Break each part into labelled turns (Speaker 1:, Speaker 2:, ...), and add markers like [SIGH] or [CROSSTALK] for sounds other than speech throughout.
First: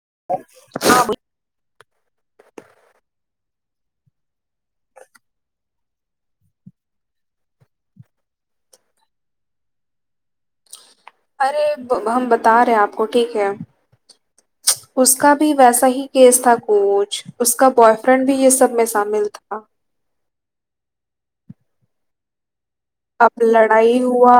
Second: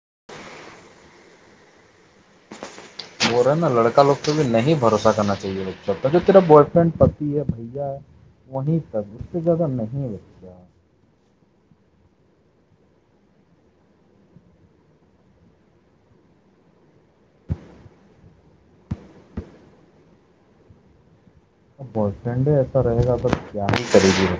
Speaker 1: ह [UNINTELLIGIBLE]
Speaker 2: बोल रहे हैं न लड़का लोगके लिए नहीं भरोसा करना चाहिए पता नहीं तेरा बॉयफ्रेंड पति है भैया है वहीं तक उससे ज्यादा नहीं
Speaker 1: अरे तो हम बता रहे हैं आपको ठीक है
Speaker 2: [INAUDIBLE]
Speaker 1: उसका भी वैसा ही केसथा कोच उसका बॉयफ्रेंड भी ये सबमें शामिल था
Speaker 2: [INAUDIBLE] बॉयफ्रेंडे
Speaker 1: अब लड़ाई हुआ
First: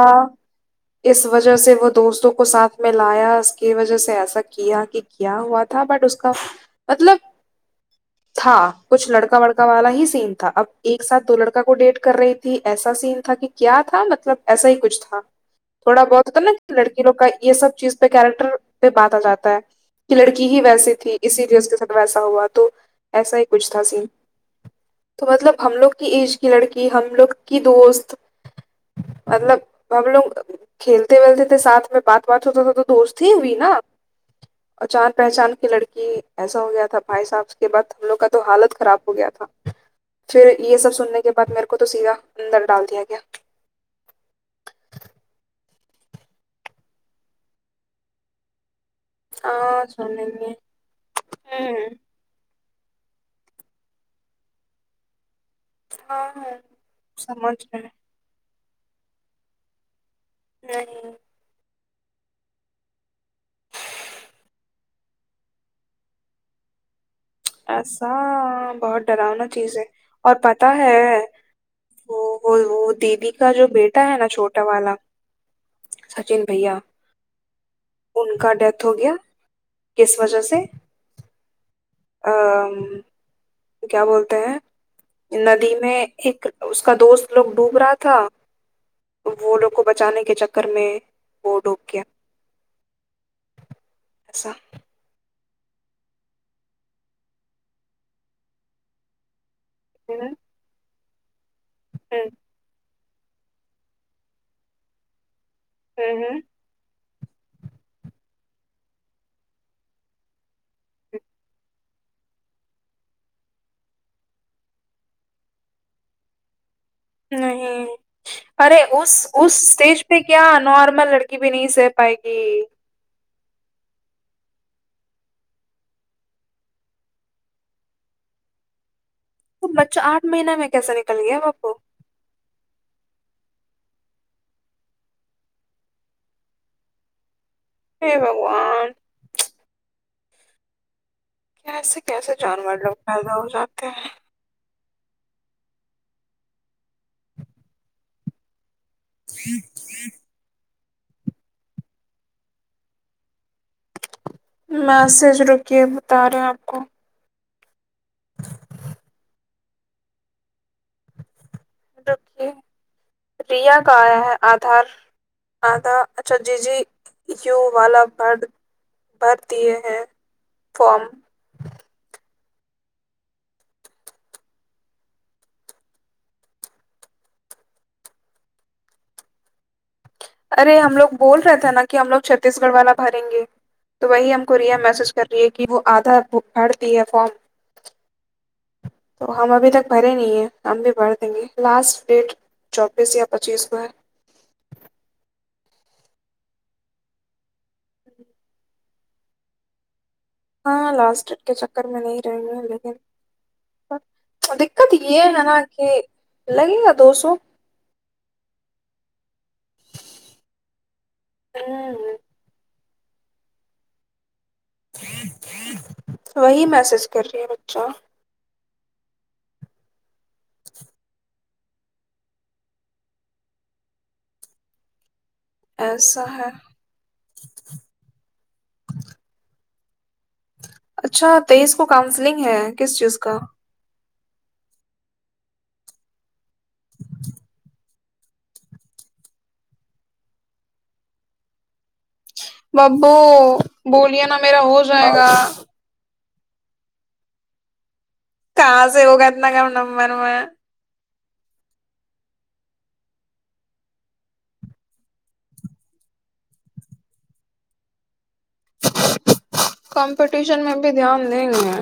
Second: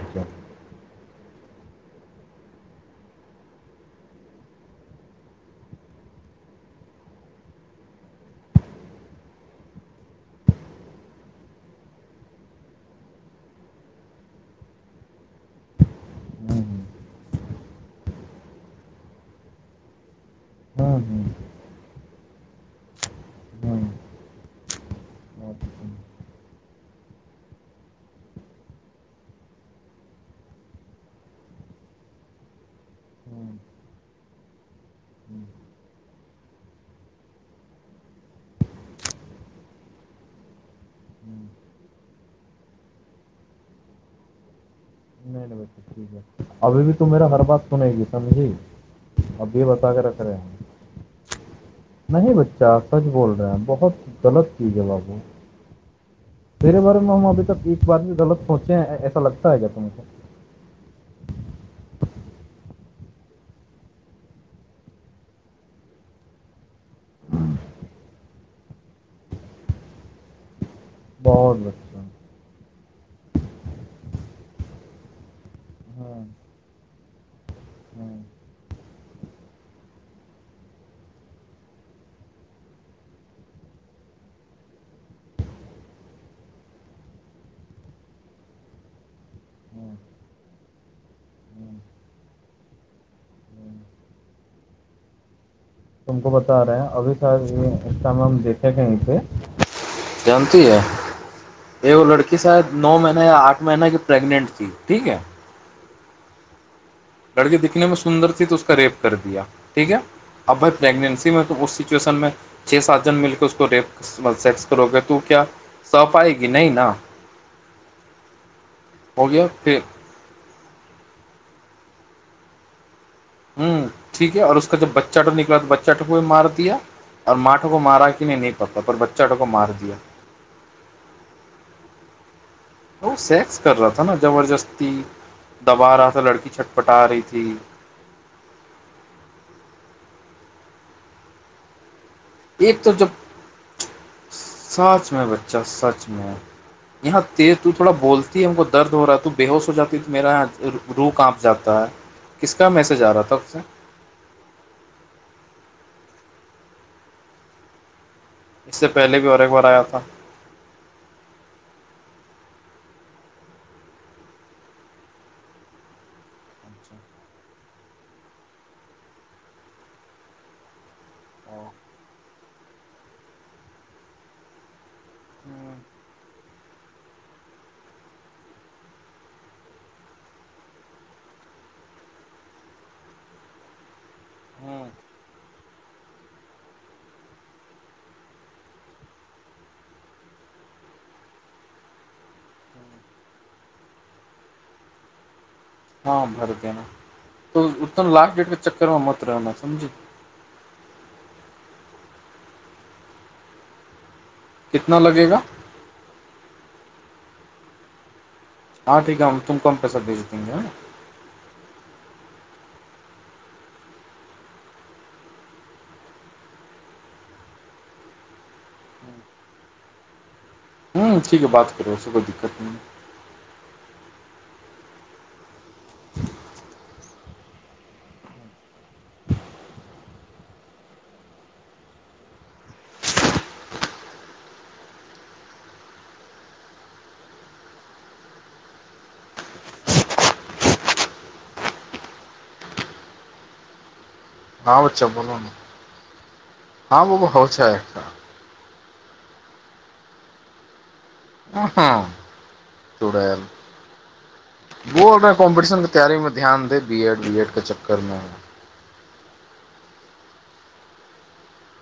Speaker 1: इस वजह से वो दोस्तों को साथमे लाया उसके वजह से ऐसा किया कि क्या हुआ था बट उसका मतलब था कुछ लड़का वड़का वाला ही सीन था अब एक साथ दो लड़का को डेट कर रही थी ऐसा सीन कि क्याथा मतलब ऐसा ही कुछ था थोड़ा बहुत होत ने
Speaker 2: हम्म
Speaker 1: लड़की लोग क ये सब चीज पे कैरेक्टर पे बात आ जाता है कि लड़की ही
Speaker 2: हम्म
Speaker 1: वैसीथी
Speaker 2: हम्म
Speaker 1: इसी केस साथ वैसा हुआ तो ऐसा ही कुछ था सीन
Speaker 2: हम्म
Speaker 1: त
Speaker 2: हम्म,
Speaker 1: मतलब हमलोग की एज की लड़की हमलोग की दोस्त
Speaker 2: [INAUDIBLE]
Speaker 1: मतलब हमलोग खेलते वेलते थे साथमे बात बात होताथा तऽ दोस्ती ही
Speaker 2: हम्म,
Speaker 1: न अचान पहचान क लड़की ऐसा हो गया भााय साहब के बाद हमलोग क त हालत खराब हो गयथ फिर ये सब सुनने के
Speaker 2: हम्म,
Speaker 1: बाद मेरे को तऽ सीधा अन्दर डाल दिया गया
Speaker 2: नहीं नहीं बच्चा ठीक है अभी भी तू मेरा हर बात सुनेगी समझी अभी
Speaker 1: हाँ
Speaker 2: बता के रख रहे
Speaker 1: सुनेंगे
Speaker 2: हैं
Speaker 1: हम्म
Speaker 2: नहि बच्च अच्छा सच बोल रहे हैं बहुत गलत चीज ह बाबू
Speaker 1: हाँ
Speaker 2: मेर बारेमे मे हम अभी
Speaker 1: समझ
Speaker 2: तक
Speaker 1: रहे
Speaker 2: एक
Speaker 1: हैं।
Speaker 2: बार भी गलत पहुँचे है ऐसा लगता है क्या तुम
Speaker 1: नहि ऐसा बहुत डरावना चीजै आओर प ता है
Speaker 2: बहुत बच्चा
Speaker 1: ओ देवी का जो बेटा है न छोटा वाला
Speaker 2: हाँ
Speaker 1: सचिन भैया
Speaker 2: हम्म,
Speaker 1: उनका देथ हो गया किस वजह से अ क्या बोलते हैं नदीमे एक उसका दोस्त लोग डूब रहा था वोलो को बचाने के चक्करमें वो डूब गया ऐसा
Speaker 2: तुमको बता रहे हं अभी स इंस्टा मे हम देखे कही से
Speaker 1: हम्म
Speaker 2: जानती है एगो
Speaker 1: हम्म
Speaker 2: लड़की शायद नौ महीना या आठ महीना कि प्रेग्नेंट थी ठीक है
Speaker 1: हुँ हुँ
Speaker 2: लड़की दिखने मे सुन्दरथी तऽ उसका रेप कर दिया ठीक है अब भइ प्रेगनेंसीमे उस सिचुएशनमे छे सात जन मिलकेऽ उसको रेप सेक्स करोगे तू क्या सफाइ की नहि न
Speaker 1: नही अरे उ
Speaker 2: हो गया
Speaker 1: उस
Speaker 2: फिर
Speaker 1: स्टेज पे क्य नॉर्मल लड़की भी नही सह पाएगी
Speaker 2: हुँ ठीक है उसका जब बच्चा तो निकला तो बच्चा को कोई मार दिया आ माठो को मारा कि नहि पड़ता पर बच्चा तो को
Speaker 1: त
Speaker 2: मार दिया
Speaker 1: बच्चा आठ महीना में कैसा निकल गया बप्पु
Speaker 2: ओ सेक्स कर रहा था न जबरदस्ती दबा रहाथा लड़की छटपटा रही थी
Speaker 1: हे भगवान कैसे कैसे जानवर
Speaker 2: एक तो
Speaker 1: लोग
Speaker 2: जब
Speaker 1: पैदा हो जाते है
Speaker 2: सच मैं बच्चा सच मैं यहाँ तेर तू थोड़ा बोलती है हमको दर्द हो रह ह तू बेहोश हो जाती तू मेरा याथ रू काँप जाता है किसका मैसेज आ रहा तबसे
Speaker 1: मैसेज रुके बता रहे आपको
Speaker 2: इससे पहिले भी और एक बार आया था
Speaker 1: रुकये रिया क आया है आधार आधा अच्छा जी जी यू वाला कार्ड भर दिए हैं फॉर्म
Speaker 2: ओ, हम्म,
Speaker 1: अरे हमलोग बोल रहेथे न कि हमलोग छ्तीसगढ़ वाला भरेंगे तो वही हमको रिया
Speaker 2: हम्म,
Speaker 1: मैसेज कर रहि कि वो आधा भड़दी है फॉर्म तो हम अभी तक भरे नी है हम भी भर देंगे लास्ट देट चौबीस या पच्चीस को है
Speaker 2: हँ भरि देना त उ लास्ट डेट के चक्कर मे मत रहना समझी
Speaker 1: हँ लास्ट के चक्कर में न रह है लेकिन दिक्कत
Speaker 2: कितना
Speaker 1: य है
Speaker 2: लगेगा
Speaker 1: न कि लगेगा दो सो
Speaker 2: हँं ठीक ह हम तुमको हम पैसा भेज देेंगे है न
Speaker 1: हम्म वही मैसेज कर रहीै बच्चा
Speaker 2: हूँ ठीक है बात करबैे कोइ दिक्कत नहि
Speaker 1: ऐसा है अच्छा तेइस को काउंसिलिंग है किस चीज का [INAUDIBLE] ब्बू बोलिया न मेरा हो जाएगा
Speaker 2: हँ वो ब बहुत छै
Speaker 1: क से योगात ने क न मरमे
Speaker 2: हँ चुड़ल बोल रहे कम्पटिशन के तैयारीमे ध्यान दे बी एड वी एड के चक्करमे
Speaker 1: कॉम्पटिशन मे भी ध्यान द देंगे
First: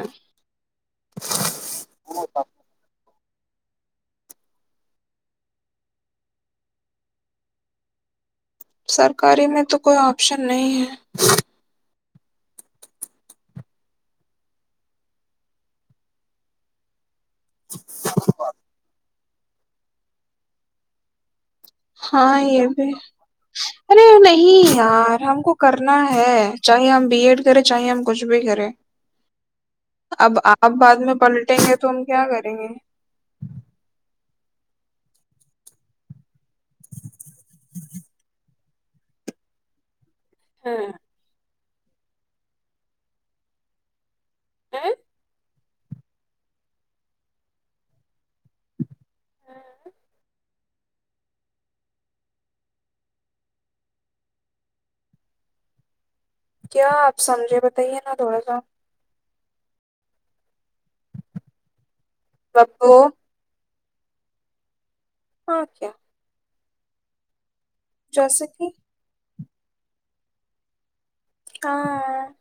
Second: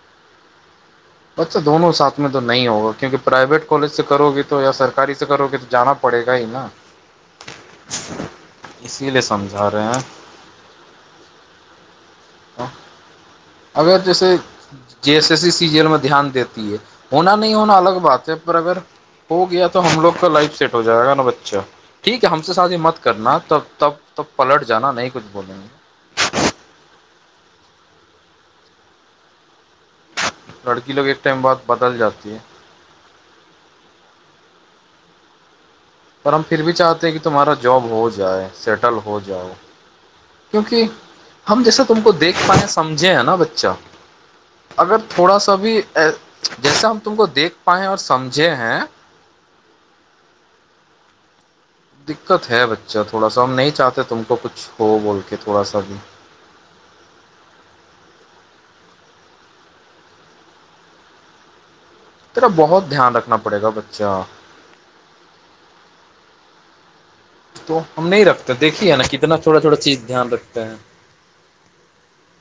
Speaker 2: बचछा दननो साथमे तो नहि होगा क्यंकि प्राइवेट कॉलेज से करोगे तो या सरकारी से करोगे तऽ जाना पड़ेगा ही न [INAUDIBLE]
Speaker 1: सरकारी में तो कोई आऑप्शन न है
Speaker 2: अगर जैसे जस एस ईी सीजल मे ध्यान देती है होना नहि होना अलग बात है पर अगर हो गया त हमलोग का लाइफ सेट हो जाएगा न बच्चा ठीक है
Speaker 1: हँ
Speaker 2: हमसे
Speaker 1: य
Speaker 2: शादी
Speaker 1: भी
Speaker 2: मत करना तब तब
Speaker 1: अरे
Speaker 2: तब पलट
Speaker 1: नह
Speaker 2: जाना नहीं
Speaker 1: यार
Speaker 2: कुछ
Speaker 1: हमको
Speaker 2: बोलेंगे
Speaker 1: करना है चाहे हम बी एड करै चाहे हम कुछु भी करै अब आप
Speaker 2: लड़की लोग
Speaker 1: बादमें
Speaker 2: एक टाइम बाद
Speaker 1: पलटेंगे त
Speaker 2: बदल
Speaker 1: हम क्या
Speaker 2: जाती है
Speaker 1: करेंगे
Speaker 2: पर हम फिर भी चाहतेै कि तुम्हारा जॉब हो जाए सेटल हो जाओ क्योकि
Speaker 1: हम्म
Speaker 2: हम जैसे तुमको देख पाए समझे है न बच्चा
Speaker 1: हैं?
Speaker 2: अगर थोड़ा सा भी जैसे हम तुमको देख पाएं और समझे हैं
Speaker 1: हँ [INAUDIBLE]
Speaker 2: दिक्कत है बच्चा ोड़ा सा हम नहि चाहते तुमको कुछ हो बोलके थोड़ा सा भी
Speaker 1: क्या आप समझे बताइए न थोड़ा सा
Speaker 2: तेरा बहुत
Speaker 1: बब्बू
Speaker 2: ध्यान रखना पड़ेगा बच्चा
Speaker 1: हॅ का
Speaker 2: त हम नहि रखतेै
Speaker 1: कि
Speaker 2: देखिए ने कितना थोड़ा छथोड़ा चीज ध्यान रखते है
Speaker 1: हँ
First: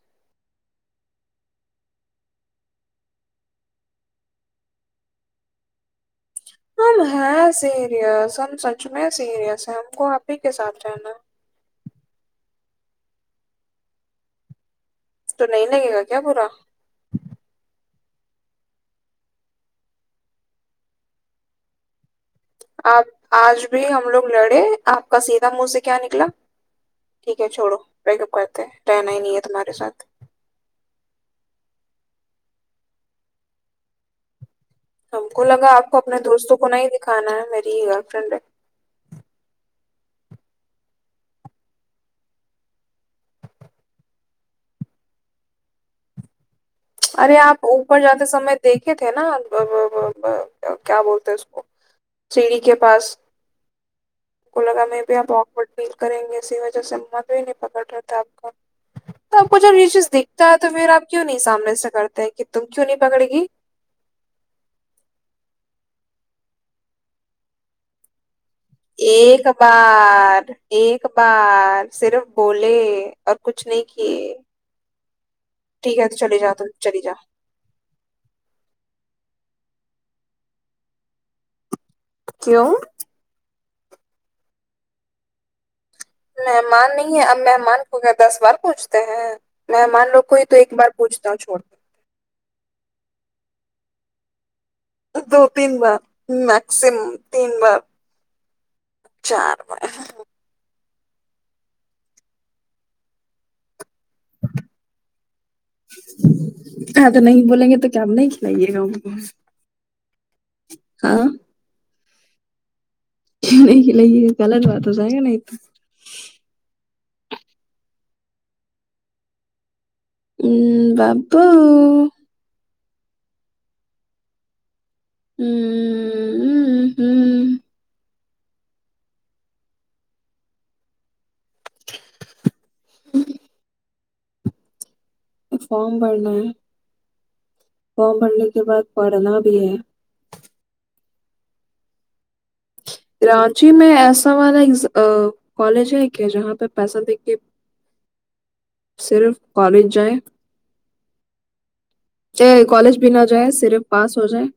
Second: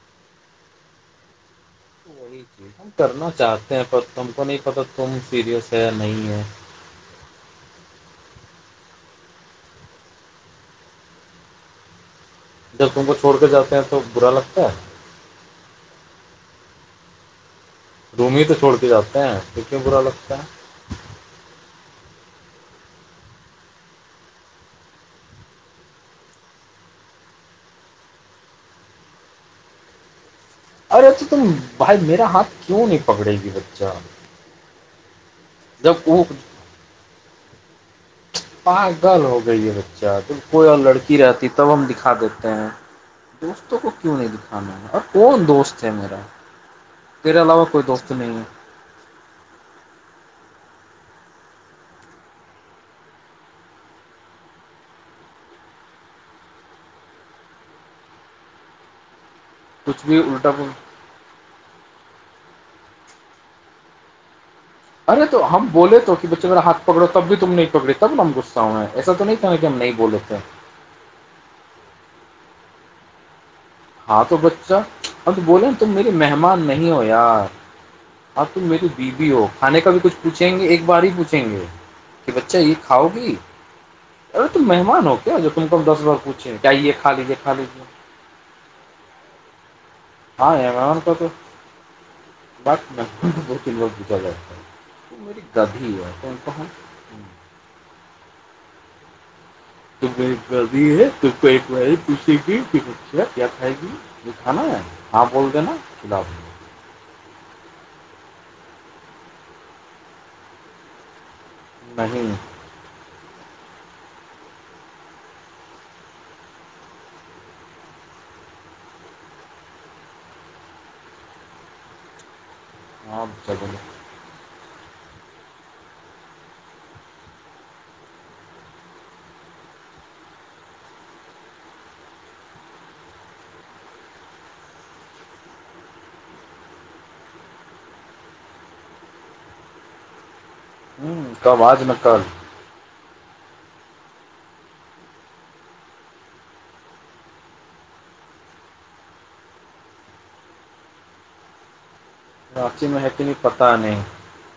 Speaker 2: करना चाहते है पर तुमको नी पता तुम सीरियस है नहीं है
Speaker 1: आ हँ सेर य सनसन जगह सीरियस है हमको अी के साथ रहना
Speaker 2: जब तुमको छोड़ के जाे है तो बुरा लगता है
Speaker 1: तो नं लगेगा क्या बुरा
Speaker 2: रूमी तऽ छोड़ के जाे है त क्यो बुरा लगता है
Speaker 1: आ आज भी हमलोग लड़े आपका सीधा मुँह से क्या निकला ठीक ह छोड़ो पेकअप करत है रहना ही नीै तुम्हारे साथ
Speaker 2: अरे तऽ तुम भाय मेेरा हाथ क्यो नहि पकड़ेगी बच्चा
Speaker 1: हमको लगा आपको
Speaker 2: जब
Speaker 1: अपने दोस्तो को नहि दिखाना मेरी ई ग
Speaker 2: प गल हो गई ह अच्छा तऽ कोइ आर लड़की रहती तब हम दिखा देते है दोस्तो को क्यं नहि दिखाना अ कौन दोस्त है मरा
Speaker 1: अरे आप ऊपर जाे समय देखेथे न क्या बोलतेै उसको सीरीी के पास
Speaker 2: [INAUDIBLE]
Speaker 1: को लगा में भी ऑकवर्ड फील करेंगे इसी वजह से मती न पकड़ रहतापक त आको जब य
Speaker 2: कुछ
Speaker 1: चीज
Speaker 2: भी
Speaker 1: दिखता
Speaker 2: उल्टा
Speaker 1: है तो
Speaker 2: पुल-
Speaker 1: फिर आप क्यों नहि सामने करतै हैं की तुम कियों न पकड़ेगी
Speaker 2: अरे त हम बोले तो कि बच्चे मेरा हाथ पकड़ो तब भी तुम नहि पकड़ी तब ने हम घुस
Speaker 1: एक बार एक बार सिर्फ बोले और कुछ नहीं
Speaker 2: हँं
Speaker 1: किए
Speaker 2: तो बच्चा अब त बोले तुम
Speaker 1: ठीक
Speaker 2: मेे
Speaker 1: है तो चली जाओ
Speaker 2: मेहमान
Speaker 1: तुम
Speaker 2: नहि हो
Speaker 1: चली जाओ
Speaker 2: यार आब तुम मेरी बीबी हो खाने का भी कु पुछेंगे एक बारी पूछेंगे कि बच्चा
Speaker 1: क्यों
Speaker 2: ई खाओगी अरे तुम मेहमान हो क्या जरूरी है
Speaker 1: मेहमान नहि है अब मेहमान
Speaker 2: लीजिए
Speaker 1: को क दस बार पूछते हैं मे मान लोको को ह तो
Speaker 2: हाँ यार
Speaker 1: एक बार
Speaker 2: मेहमान का तो
Speaker 1: पूछताछ छोड़
Speaker 2: क विद्यालय ह
Speaker 1: दो तीन बार मैक्सिमम तीन बार चार बार
Speaker 2: त बी है त एक बारी पूछेी कि बच्चा क्या खायगी दिखा न ह हां बोल देना खिला दें
Speaker 1: लिए हँ
Speaker 2: बहिने
Speaker 1: ख-लै पहिले अलग बात हो जाग नहि तऽ ह बाबू
Speaker 2: हँ च
Speaker 1: हूं हं हूं हं फाम भड़ना है फॉम भरने के बाद पढ़ना भी है
Speaker 2: ह्म कब आज न कल
Speaker 1: राँची मे ऐसा वाला एक अ कॉलेज है का जहाँ पे पैसा देके
Speaker 2: [UNINTELLIGIBLE]
Speaker 1: सिर्फ़ कॉलेज जायें
Speaker 2: रांची
Speaker 1: कॉलेज
Speaker 2: में
Speaker 1: भी
Speaker 2: है कि
Speaker 1: न
Speaker 2: नहीं
Speaker 1: जाय
Speaker 2: पता
Speaker 1: सिर्फ
Speaker 2: नहीं
Speaker 1: पास हो जाए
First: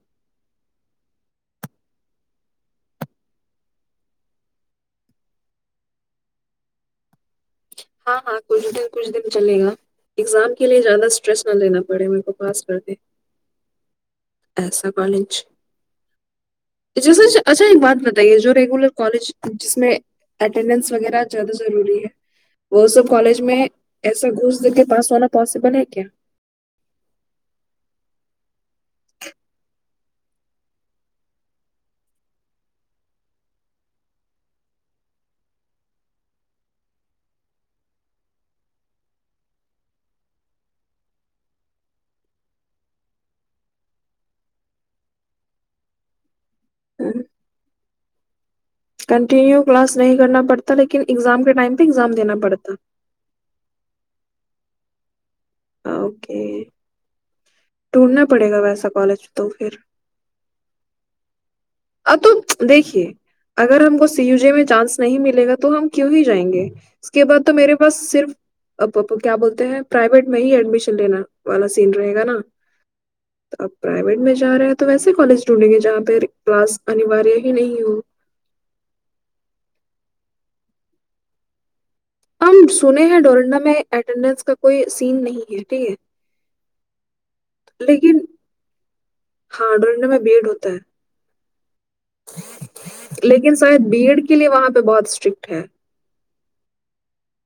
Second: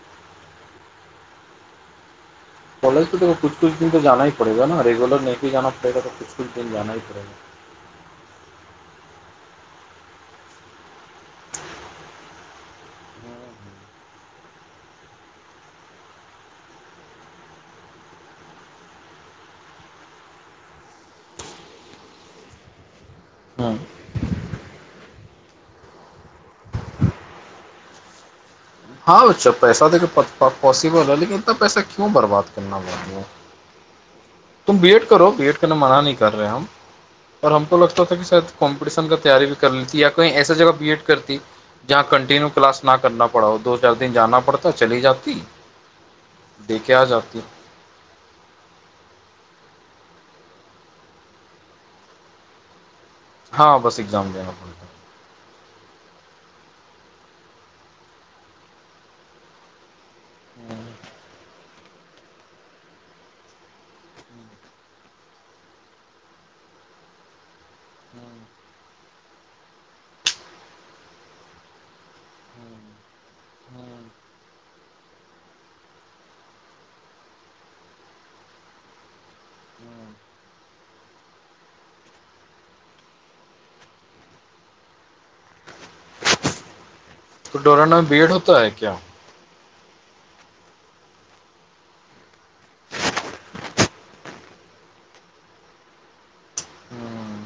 Speaker 2: कालेज तऽ त किछु किछु दिन तऽइ जाना हि पड़ेगा न रेगुलर नहिक जा पड़े तऽ किछु किछु दिन जाना पड़ेगा
Speaker 1: हँ हँ कछ दिन कुछ दिन चलेगा एग्जाम के लए जादा स्ट्रेस न लेना पड़े मेक पास कर दे ऐसा कॉलेज
Speaker 2: [UNINTELLIGIBLE]
Speaker 1: ज स-स अच्छा एक बात बताइए जो रेगुलर कॉलेज जिसमें अटेडेंस वगैरह ज्यादा जरूरी
Speaker 2: [UNINTELLIGIBLE]
Speaker 1: व सब कॉलज में
Speaker 2: हम्म
Speaker 1: ऐसा घूस देके बास होना पॉसिबल है क्या
Speaker 2: हँ अच्छा पैसा देके प -पोसिबल है लेकिन इतना पैसा क्यो बर्बाद करना बाबो तुम बीएड करो बीएड करना मना नहि कर रहे हम पर हमको लगता था कि शायद कॉम्पिटिशन क तयारी भ कर लीती या कहिं ऐसे जगह बी एड करती जहाँ कन्टिन्यू क्लास न करना पड़ा दो चारि दिन जाना पड़ता चली जाति देके आ जाती
Speaker 1: कन्टिन्यू क्लास नहिं करना पड़ता लेकिन एग्जाम के टाइम पे एग्जाम देना पड़ता
Speaker 2: हँ बस एग्जाम देना पड़ता
Speaker 1: ओक ढूंढना पड़ेगा वैसा कॉलेज तो फिर
Speaker 2: हँ
Speaker 1: आ तू देखिए अगर हमको सी यूजे में चानंस नहि मिलेगा त हम क्यूं ही नहीं जाएंगे इसके बाद तो मेर पास सिर्फ
Speaker 2: हम्म,
Speaker 1: अ प्पू क्या बोलत है प्राइवेट मे ही एडमिशन लेना वाला सही रहेगा न त
Speaker 2: हम्म,
Speaker 1: प्राइवेट में जा रहेैऽ वैसे कॉलेज ढूँढेंगे जहाँ पे क्लास अनिवार्य ही न हो
Speaker 2: हम्म।
Speaker 1: आ सुनेहैं डोरना में अटेंडेंस का कोई सीन नहीं है ठीक है
Speaker 2: डोरोनामे बीएड होता है क्या
Speaker 1: हां डोराना में बीएड होता है लेकिन शायद बी एड के लिए वहाँ पे बहुत स्ट्रिक्ट है
Speaker 2: [UNINTELLIGIBLE]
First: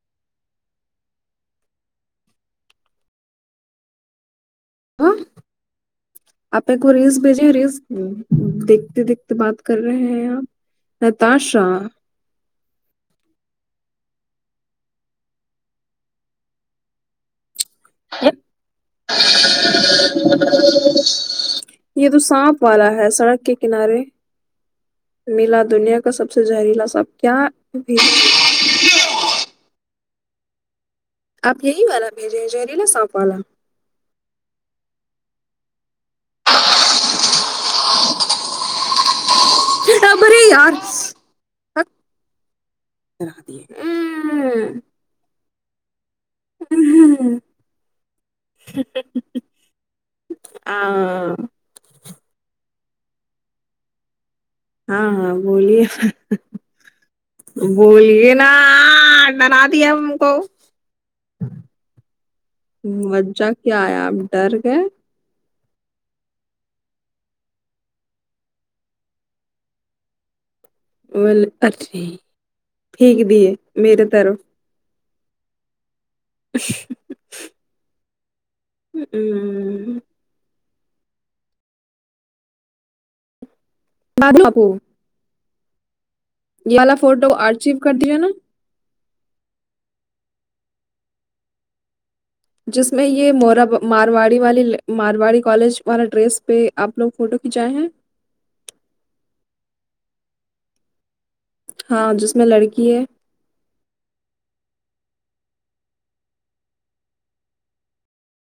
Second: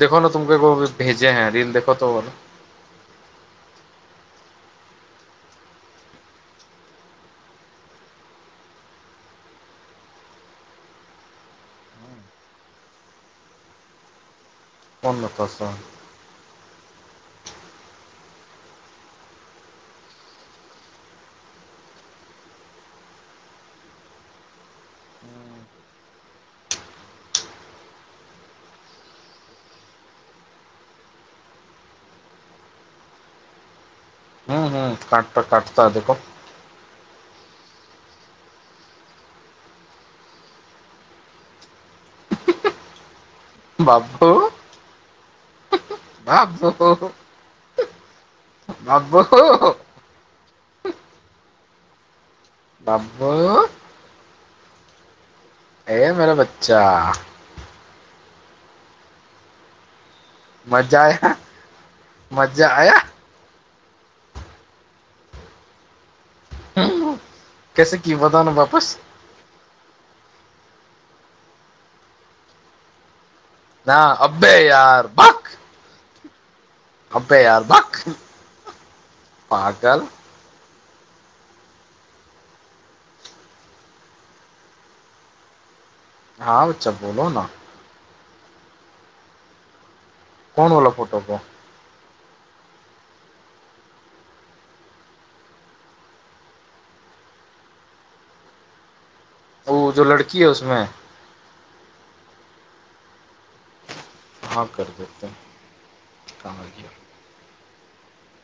Speaker 2: देखो ने तुमके को भेजे है रील देखो तो बोल
Speaker 1: आँ आप एको रेस भेजे रेस देखते देखते बात कर रहे है आ नताशा
Speaker 2: [INAUDIBLE] कहह सँ
Speaker 1: हुँ
Speaker 2: [INAUDIBLE]
Speaker 1: ये तो साँप वाला है सड़क के किनारे मिला दुनिया का सबसे जहरीला सांप क्या
Speaker 2: [INAUDIBLE]
Speaker 1: आप यही वाला भेजे हैं जहरीला साँप वाला
Speaker 2: हम्म काटता काटता देखो
Speaker 1: टोकरी अ - [INAUDIBLE] हुँ म
Speaker 2: अ -ब -बाप ब बाप- [INAUDIBLE]
Speaker 1: आं -
Speaker 2: बबबू-
Speaker 1: हँ हँ बोलिए
Speaker 2: बच्चा
Speaker 1: बोलिये ना डरा दिया उनको हो
Speaker 2: मजा आया मजा आया
Speaker 1: मज्जा- क्या यार डर गये
Speaker 2: हुँ कैसे की बता ना बापस
Speaker 1: बोल अच्छा ठीक दिए
Speaker 2: ना
Speaker 1: मेरे
Speaker 2: अ्बे यार बक
Speaker 1: अ
Speaker 2: अबे यार बक
Speaker 1: हुँ
Speaker 2: पागल
Speaker 1: बापू
Speaker 2: हाँ
Speaker 1: ये
Speaker 2: बच्चा
Speaker 1: वाला
Speaker 2: बोलो
Speaker 1: फोटो
Speaker 2: ना
Speaker 1: आर चीव कर दियऔ ने
Speaker 2: कोनवला फोटो को
Speaker 1: जिसमे ये मोरा मारवाड़ी वाली मारवाड़ी कॉलज वाला ड्रेस पे आपलोग फोटो की जाय हीं
Speaker 2: [INAUDIBLE] ओ जो लड़की है उसमे
Speaker 1: हँ जिसमें लड़की है
Speaker 2: हँ कर देतै कहाँ के